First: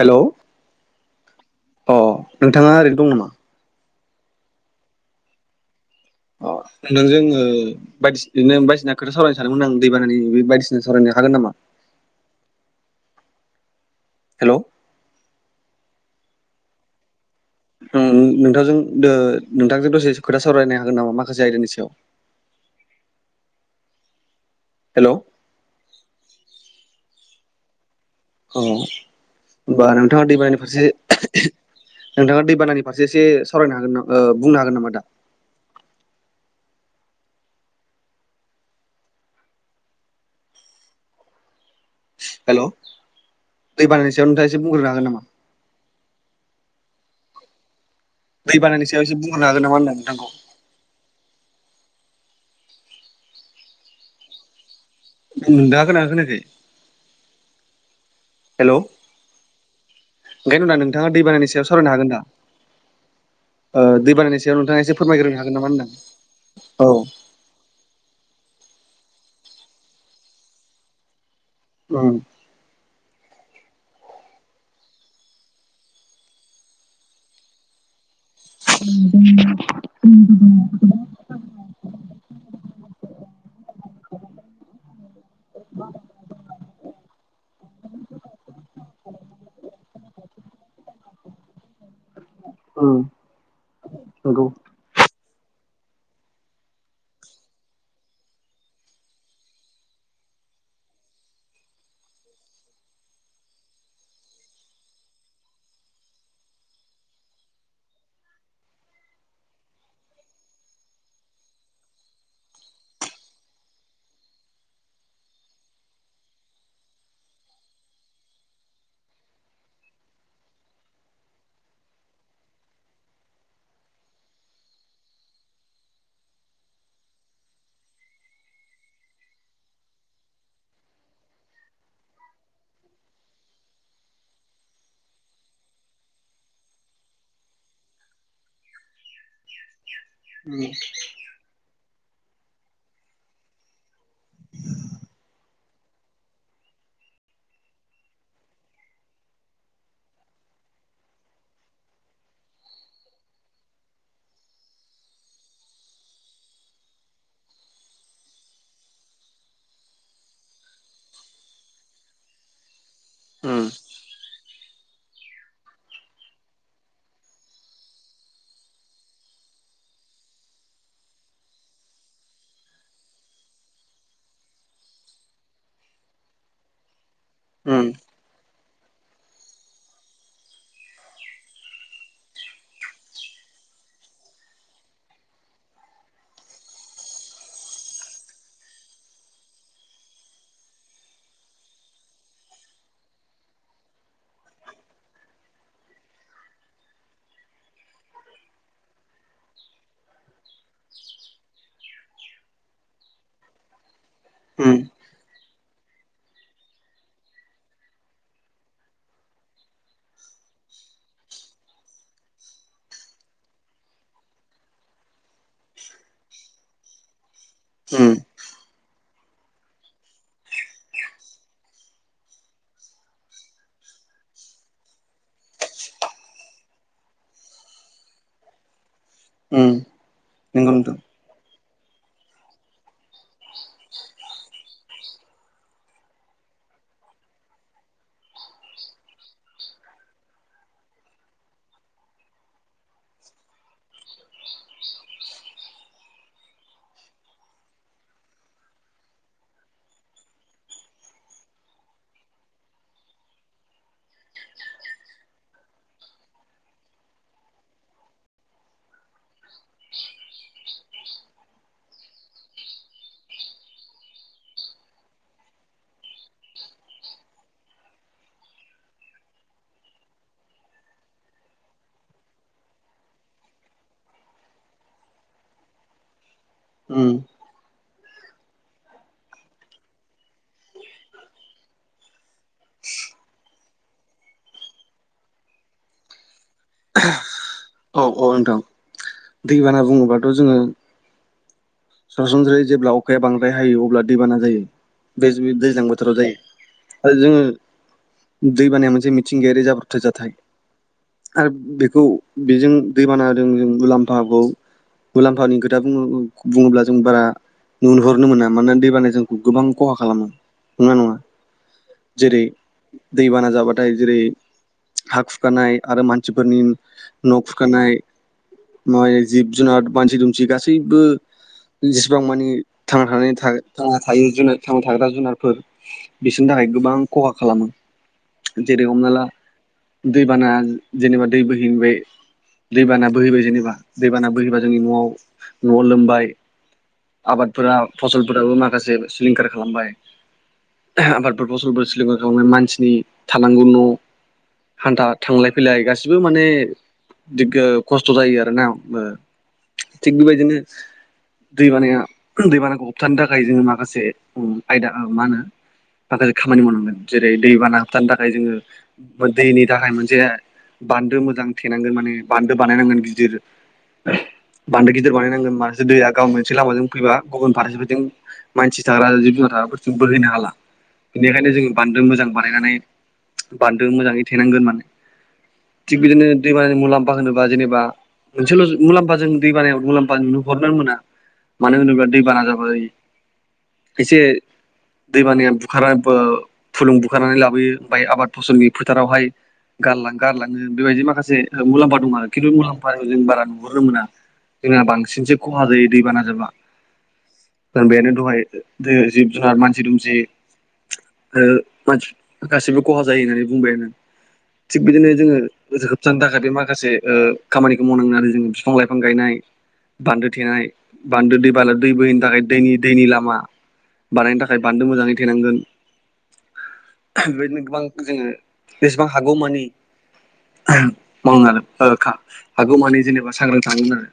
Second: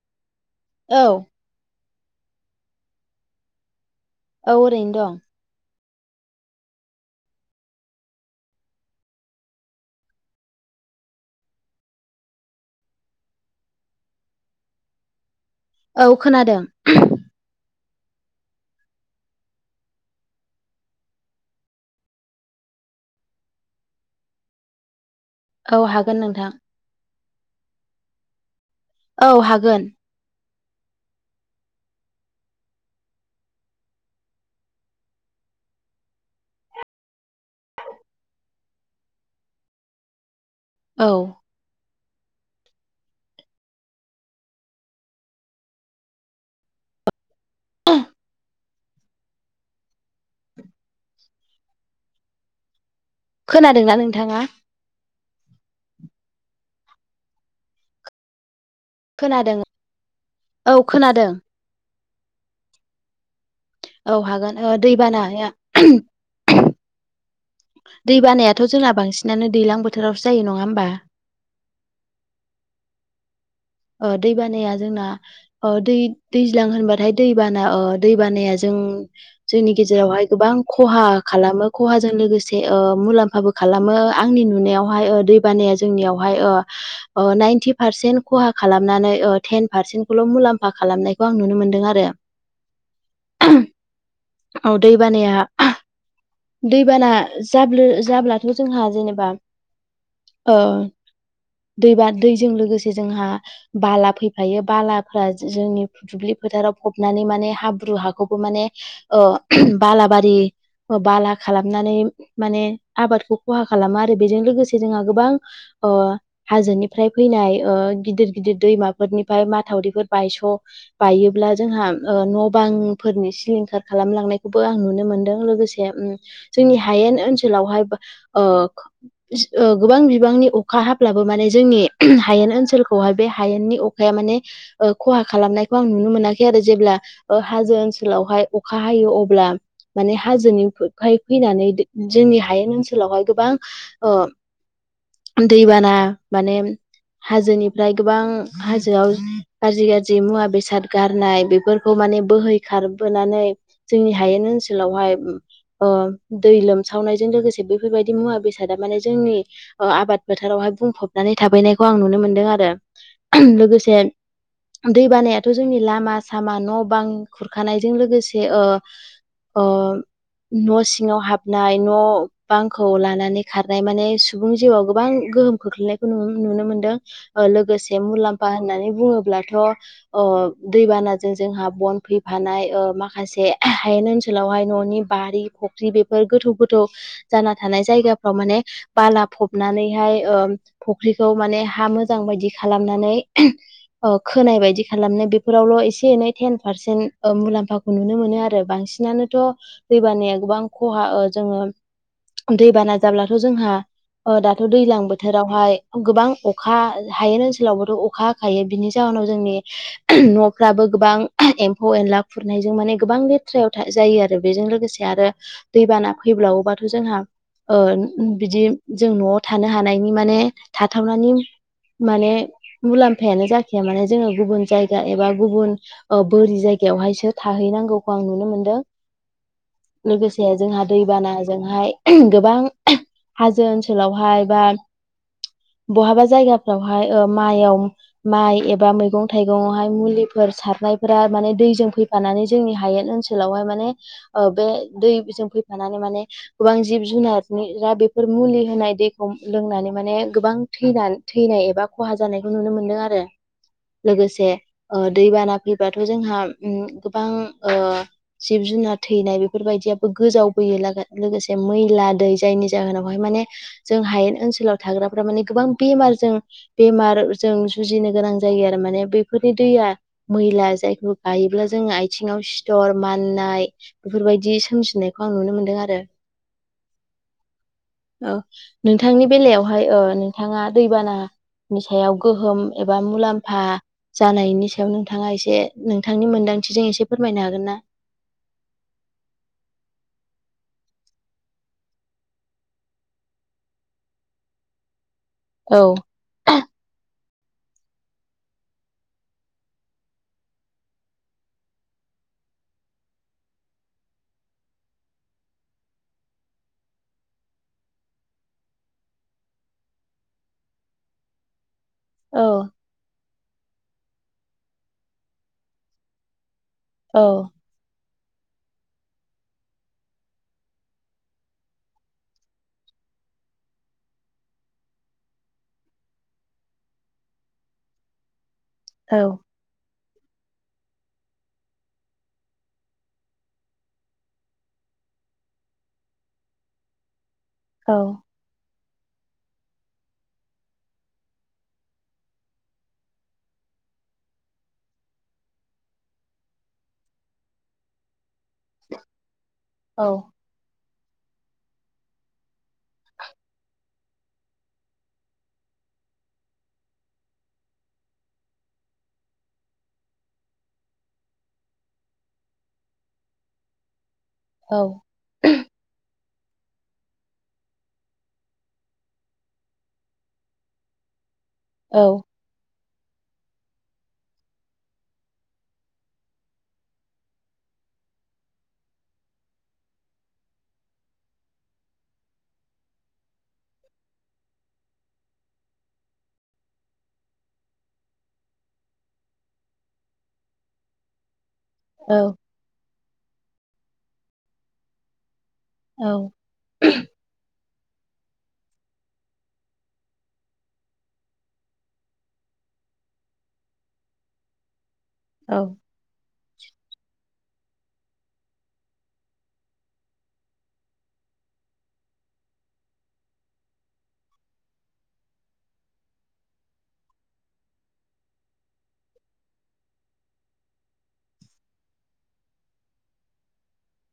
हेल' औ अ नोंथांआ ओरैनो दं नामा? औ ओरैनो दं अह नों जोङो ओ बायदि बायदिसिना खोथा सावरायनो सानदोंमोन आं दैबानानि बे बायदिसिना सावरायनो हागोन नामा? [inaudible] हेल' औ खोनादों नोंथांजों दो नोंथांजों दसे खोथा सावरायनो हागोन नामा माखासे आयदानि सायाव [inaudible] हेल' औ हागोन नोंथां औ औ हागोन होनोमबा नोंथाङा दैबानानि फारसे ओह नोंथांआ दैबानानि फारसे एसे सावरायनो हागोनामा ओ बुंनो हागोन नामा दा [inaudible] औ हेल' दै बानानि सायाव नोंथां एसे बुंग्रोनो हागोन नामा? [inaudible] दै बानानि सायाव एसे बुंहरनो हागोन नामा होनदों आं नोंथांखौ खोनादोंना नोंथांआ दाखोनखोनाख [unintelligible] हेलौ खोनादों ओंखायनो औ होनबा नोंथांआ खोनादों दैबानानि सायाव सावरायनो हागोन दा ओ दै औ बानानि हागोन सायाव ओ नोंथाङा एसे फोरमायग्रोनो दैबानाया हागोन नामा होनदां औ दै बानायाथ' जोंना बांसिनानो दै्लां बोथोरावसो जायो नङा होमबा ओम ओ दै बानाआ जोंना ओ दै दैज्लां होनबाथाय दैबाना ओ दै बानाया जों ओम जोंनि गेजेरावहाय गोबां खहा खालामो खहाजों लोगोसे ओ मुलाम्फाबो खालामो मो आंनि नुनायावहाय ओ दैबानाआ जोंनिआवहाय ओ नाइनथिफारसेन खहा खालामो खालामनानै ओ थैन पारसेन्टखौल' मुलाम्फा खालामनायखौ आं नुनो मोनदों आरो ओम ओह दैबानाआ आह दैबाना जाबब्लो जाब्लाथ' जोंहा जेनोबा ओ दैबा दैजों लोगोसे जोंहा बाला फैफायो बालाफ्रा जोंनि दुब्लि फोथाराव फ'बनानै माने हाब्रु हाखौबो माने ओ ओम बालााबारि बाला खालामनानै माने आबादखौ खहा खालामो आरो बेजों लोगोसे जोंहा गोबां ओ हाजोनिफ्राय फैनाय ओ गिदिर गिदिर दैमाफोरनिफ्राय माथावरिफोर बायस' बायोब्ला जोंहाओ न' बांफोरनि सिलिंखार खालामलांनायखौबो आं नुनो मोनदों लोगोसे उम जोंनि हायेन ओनसोलावहाय ओ ओ गोबां बिबांनि अखा हाब्लाबो माने जोंनि हायेन ओनसोलखौहाय उम बे हायेननि अखाआ माने ओ खहा खालामनायखौ आं नुनो मोनाखै आरो जेब्ला ओ हाजो ओनसोलाव बावहाय अखा हायो अब्ला माने उम हाजोनिफाय फैनानै जोंनि हायेन ओनसोलावहाय गोबां ओ दैबाना माने हाजोनि आमफ्राय गोबां हाजोआव गाज्रि गाज्रि मुवा बेसाद गारनाय बेफोरखौ माने बोहैखा बारबोनानै जोंनि हायेन ओनसोलावहाय ओ दै लोमसावनायजों लोगोसे बेफोरबायदि मुवा बेसादा मानि जोंनि ओ आबाद फोथारावहाय बुंफबनानै थाफैनायखौ आं नुनो मोनदों आरो ओ उम लोगोसे दै बानायाथ' जोंनि लामा सामा न' बां खुरखानायजों लोगोसे ओ ओ न' सिङाव हाबनाय न' बांखौ लानानै खारनाय माने सुबुं जिउआव गोबां गोहोम खोख्लैनायखौ नुनो मोनदों। लोगोसे मुलाम्फा होननानै बुङोब्लाथ' ओ दैबानाजों जोंहा बन फैफानाय माखासे ओनोलावहाय न'नि बारि फख्रि बेफोर गोथौ गोथौ जाना थानाय जायगाफ्राव माने बाला फबनानैहाय ओ फख्रिखौ माने हा मोजां मोजां बायदि खालामनानै ओ खोनाय बायदि खालामनो बेफोरावल' एसे एनै टेन पारसेन्ट ओ मुलाम्फाखौ नुनो मोनो आरो बांसिनानोथ' दैबानाया गोबां खहा जोङो दैबाना जाब्लाथ' जोंहा ओ दाथ' उम दैजलां बोथोरावहाय गोबां अखा हायेन ओनसोलावबोथ' अखा हाखायो बिनि जाहोनाव जोंनि न'फ्राबो गोबां एम्फौ एनला ला खुरनायजों माने गोबां लेथ्रायाव जायो आरो बेजों लोगोसे आरो दैबाना फैब्लावोबाथ' जोंहा ओ उम बिदि जों न'आव थानो हानायनि माने थाथावनायनि माने मुलाम्फायानो जाखाया माने जोङो गुबुन जायगा एबा गुबुन बोरि जायगा बेवहायसो थाहैनांगौखौ आं नुनो मोनदों उम लोगोसे नंगौ जोंहा नोंथां दैबाना जोंहाय गोबां हाजो ओनसोलावहाय बा बहाबा जायगा फ्रावहाय ओ माइआव माइ एबा मैगं थाइगंआवहाय मुलिफोर सारनायफोरा माने दै दै जों फैफानानै जोंनि हायेन ओनसोलावहाय माने ओ बे दै जों फैफानानै माने गोबां जिब जुनारनि जा बेफोर मुलि होनाय दैखौ लोंनानै माने गोबां थैना थैनाय एबा खहा जानायखौ नुनो मोनदों आरो। लोगोसे ओ दैबाना फैबाथ' जोंहा गोबां ओ जिब जुन जुनार थैनाय बेफोरबायदियाबो गोजावबोयो लागो-लोगोसे मैला दै जायनि जाहोनावहाय माने जों हायेन ओनसोलाव थाग्राफ्रा माने गोबां बेमार जों बेमार जों जुजिनो गोनां जायो आरो माने बेफोरनि दैया मैला जायखौ गायोब्ला जों आइथिङाव सिथर माननाय बेफोरबायदि सोमजिनायखौ आं नुनो मोनदों आरो। उम। औ नोंथांनि बेलायावहाय ओ नोंथाङा दैबाना नि सायाव गोहोम एबा मुलाम्फा जानायनि सायाव नोंथाङा एसे नोंथांनि मोन्दांथिजों एसे फोरमायनो हागोन ना? अ नोंथां दैबाना बुङोबाथ' जोङो सरासनस्रायै जेब्ला अखाया बांद्राय हायो अब्ला दैबाना जायो। बेज बि दैज्लां औ बोथोराव जायो आरो जोङो दैबानाया मोनसे मिथिंगायारि जाब्रबथाय जाथाय। आरो बेखौ बेजों दैबानादों जों मुलाम्फाखौ मुलाम्फानि खोथा बुङो बुङोब्ला जों बारा नुनहरनो मोना मानोना दैबानाय जोंखौ गोबां खहा खालामो नंगोना नङा? जेरै औ दैबाना जाबाथाय जेरै हा खुरखानाय आरो मानसिफोरनि औ मायि जिब जुनार मानसि दुमसि गासैबो जेसेबां मानि थांना थानायनि था थांना थायो जुनो थांना थाग्रा जुनारफोर बिसोरनि था खाय गोबां खहा खालामो जेरै हमना औ ला दै बाना जेनेबा दै बोहैबाय दैबाना बोहैबाय जेनेबा दैबाना बोहैबा जोंनि न'आव न'आव लोमबाय आबादफोरा औ औ फसलफोराबो माखासे सिलिंखार खालामबाय। आबादफोर फसलफोर सलिंखार खालामनाय मानसिनि थानांगौ न' हान्था थांलाय फैलाय गासिबो माने दिगो खस्थ' जायो आरोना बो औ थिग बेबायदिनो दैबानाया दैबानाखौ होबथानो थाखाय जोङो माखासे आयदा मा होनो आदार खामानि मावनांगोन जेरै दैबाना होबथानो थाखाय जोङो दैनि थाखाय मोनसे बान्दो मोजां थेनांगोन माने बान्दो बानायनांगोन गिदिर औ बान्दो गिदिर बानायनांगोन होनबासो दैया गावनो मोनसे लामाजों फैबा गुबुन फारसेफोरथिं मानसि थाग्रा जिब जुनार थाग्राफोरथिं बोहैनो हाला बेनिखायनो जोङो बान्दो मोजां बानायनानै बान्दों मोजाङै थेनांगोन माने थिग बिदिनो दैबानानि मुलाम्फा होनोबा जेनेबा मोनसेल' मुलाम्फा जों दैबानायाव मुलाम्फा नुहरनो मोना मानो होनोब्ला दै बाना जाबा एसे दैबानाया बुखाराबो फुलुं बुखारनानै लाबोयो ओमफ्राय आबाद फसलनि फोथारावहाय गारलां गारलाङो बेबायदि माखा से ओ मुलामफा दं औ आरो खिथु मुलाम्फा जों बारा नुहुरनो मोना जोङा बांसिनसो खहा जायो दै औ बाना जाबा दानबायानो दहाय ओ जिब जुनार मानसि दुमसि ओ मानसि गासैबो खहा जायो होननानै बुंबाय आङो थिग बिदिनो जोंङो होबथानो थाखाय बे माखासे ओ ओ खामानिखौ मावनांगोन आरो जोङो बिफां लाइफां गायनाय बान्दो थेनाय बान्दो दैबाला दै बोहैनि थाखाय दैनि दैनि लामा बानायनो थाखाय बान्दो मोजाङै थेनांगोन बेबायदिनो गोबां जोङो बेसेबां हागौमानि मावनो हागौमानि जेनेबा सांग्रां थानोंगोन आरो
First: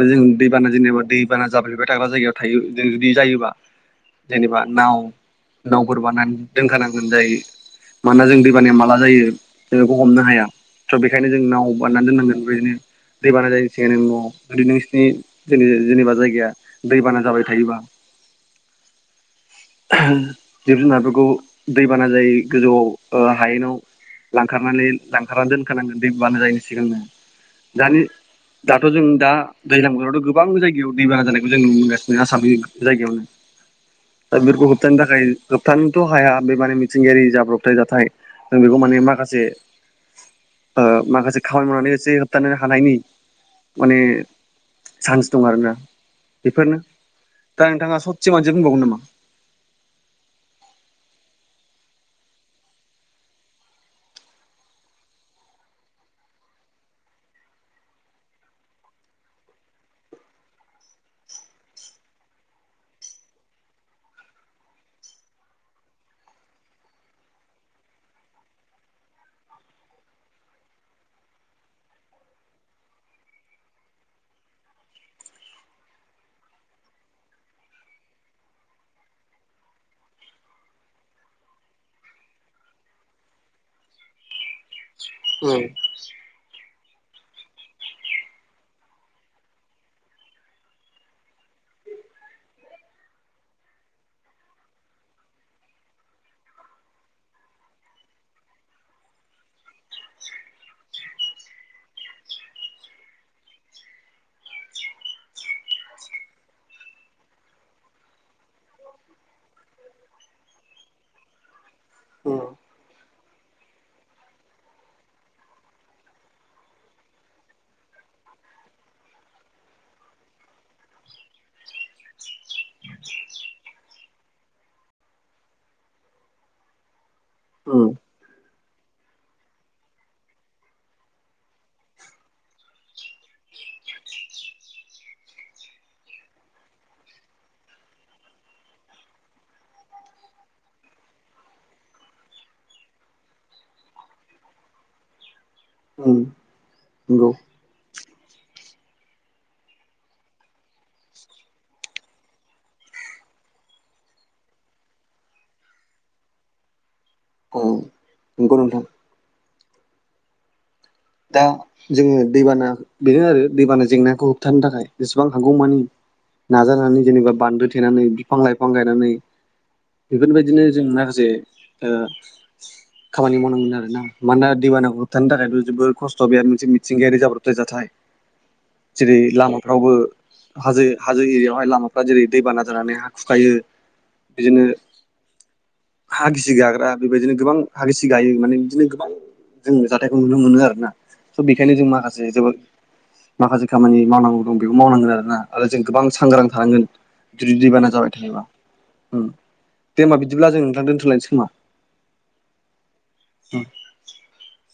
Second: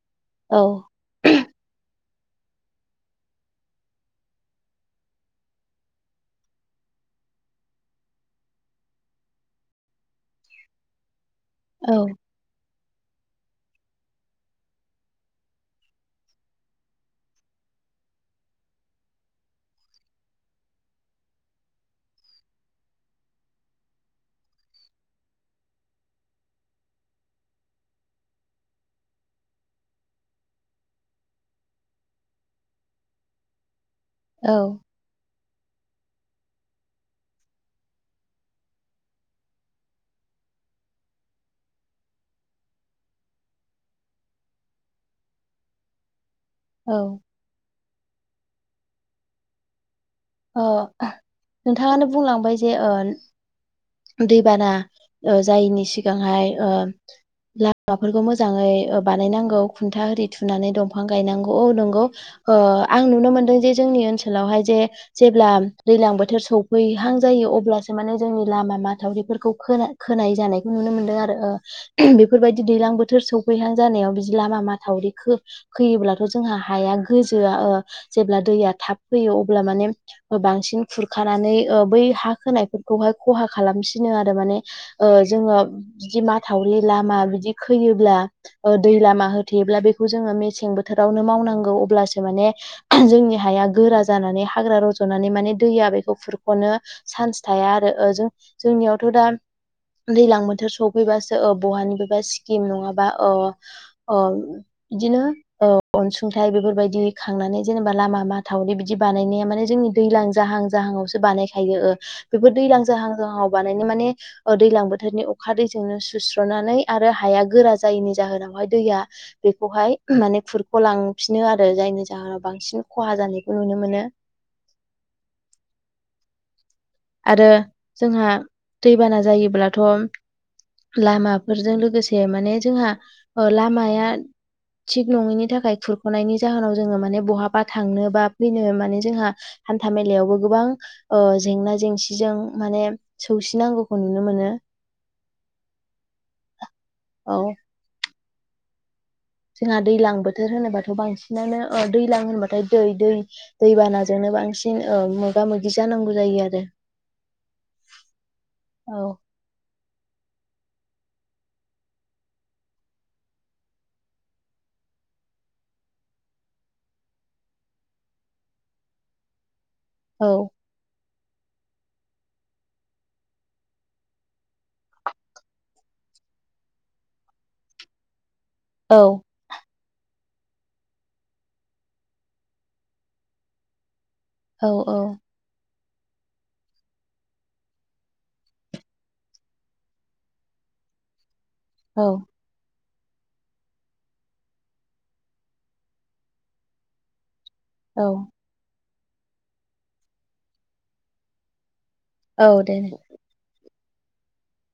आरो जों दैबाना जेनेबा दैबाना जाफ्लेबाय थाग्रा जायगायाव थायो जों जुदि जायोबा जेनेबा नाव नावफोर बानानै दोनखानांगोन जायो मानोना जों दैबानाया माला जायो जों बेखौ हमनो हाया थ' बेखायनो जों नाव बानना औ दोननांगोन बेदिनो दैबाना जायनि सिगां नों न'आव जुदि नोंसिनि ज जेनेबा जायगाया दैबाना जाबाय थायोबा [inaudible] जिब जुनारफोरखौ दैबाना जाय गोजौआव हायेनाव लांखारनानै लांखारनानै दोनखानांगोन दै बानो जायैनि सिगांनो दानि दाथ' जों दा दैज्लां बोथोरावथ' गोबां जायगायाव दैबाना जानायखौ जों नुनो मोनगासिनो आसामनि जायगायावनो दा बेफोरखौ औ होबथानो थाखाय होबथानो थ' हाया बे माने मिथिंगायारि जाब्रबथाय जाथाय जों बेखौ माने माखासे ओ माखासे खामानि मावनानै एसे होबथानो हानायनि माने चान्स दं आरोना बेफोरनो औ दा नोंथाङा ससे मानसि बुंबावगोन नामा नोंथाङानो बुंलांबाय जे दैबाना जायैनि सिगांहाय लामाफोरखौ मोजाङै बानायनांगौ खुन्था आररि थुनानै दंफां गायनांगौ औ नंगौ ओ आं नुनो मोनदों जे जोंनि ओनसोलावहाय जे जेब्ला दैलां बोथोर सौफैहां जायो अब्लासो माने जोंनि लामा माथावरिफोरखौ खोनाय जानायखौ नुनो मोनदों आरो बेफोरबायदि दैलां बोथोर सौ सौफैहां जानायाव बिदि लामा माथावरि खैयोब्लाथ' जोंहा हाया गोजोआ जेब्ला दै थाब फैयो अब्ला माने बांसिन खुरखानानै बै हा होनायफोरखौहाय खहा खालामसिनो आरो माने ओ जोङो बिदि माथ थावरि लामा बिदि खैयोब्ला दै लामा होथेयोब्ला बेखौ जोङो मेसें बोथोरावनो माव मवनांगौ जोंनि ह गोरा जानानै हाग्रा रज'नानै माने दैआ हनो चान्स थाया आरो जों जोंनियावथ' दा दैज्लां बोथोर सफैबासो बहानि बेबा स्किम नङाबा ओ बिदिनो अनसुंथाइ बेफोरबायदि खांनानै जेनेबा लामा मा थावरि बिदि बानायनाया माने जों दैज्लां जाहां जाहां आवसो बानायायो बे उम दैलां जाहां जाहां आव बानायनाय माने दैज्लां बोथोरनि अखा दैजोंनो सुस्रनानै आरो हाया गोरा जायैनि जाहोनावहाय दैआ बेखौहाय माने खुरख'लांफिनो आरो जायनि जाहोनाव बांसि सिन खहा जानायखौ नुनो मोनो। [inaudible] आरो जोंहा दैबाना जायोब्लाथ' लामाफोरजों लोगोसे माने ओ जोंहा लामाया थिग नङैनि थाखाय खुरख'नायनि जाहोनाव जोङो माने बहाबा थांनो बा फैनो माने जोंहा हान्था मेलायावबो गोबां ओ जेंना जेंसिजों मान सौसिनांगौखौ नुनो मोनो। उम नंगौ। औ जोंहा दैज्लां बोथोर होनोबाथ' बांसिनानो दैजलां होनबाथाय दै दै दैबानाजोंनो बांसिन मोगा मोगि जानांगौ जायो आरो औ नोंगौ नोथां। दा जोङो दैबाना बेनो आरो दैबाना जेंनाखौ होबथानो थाखाय जेसेबां हागौमानि। नाजानानै जेनेबा बान्दो थेनानै बिफां लाइफां गायनानै औ बेफोरबायदिनो जों ना जे खामानि मावनांगोन आरोना मानोना दैबानाखौ होबथानो थाखायथ' जोबोद खस्थ' बि मोनसे मिथिंगायारि जाब्रबथाय जाथाय औ जेरै लामा रावबो हाजो हाजो एरिायावहाय लामाफ्रा जेरै दैबाना जानानै हा खुखायो। औ औ हा गिसि गाग्रा बेबायदिनो गोबां हा गिसि गायो माने बिदिनो गोबां जों जाथाइखौ नुनो मोनो आरो ना। बेखायनो जों औ माखासे जोबोद माखासे खामानि मावनांगौ दं बेबो मावनांगोन आरोना आरो जों गोबां सांग्रां थानांगोन। जुदि दैबाना जाबाय औ थायोबा ओम दे होमबा बिदिब्ला जों नोंथां दोन्थ'लायनोसै खोमा। औ दे। [unintelligible]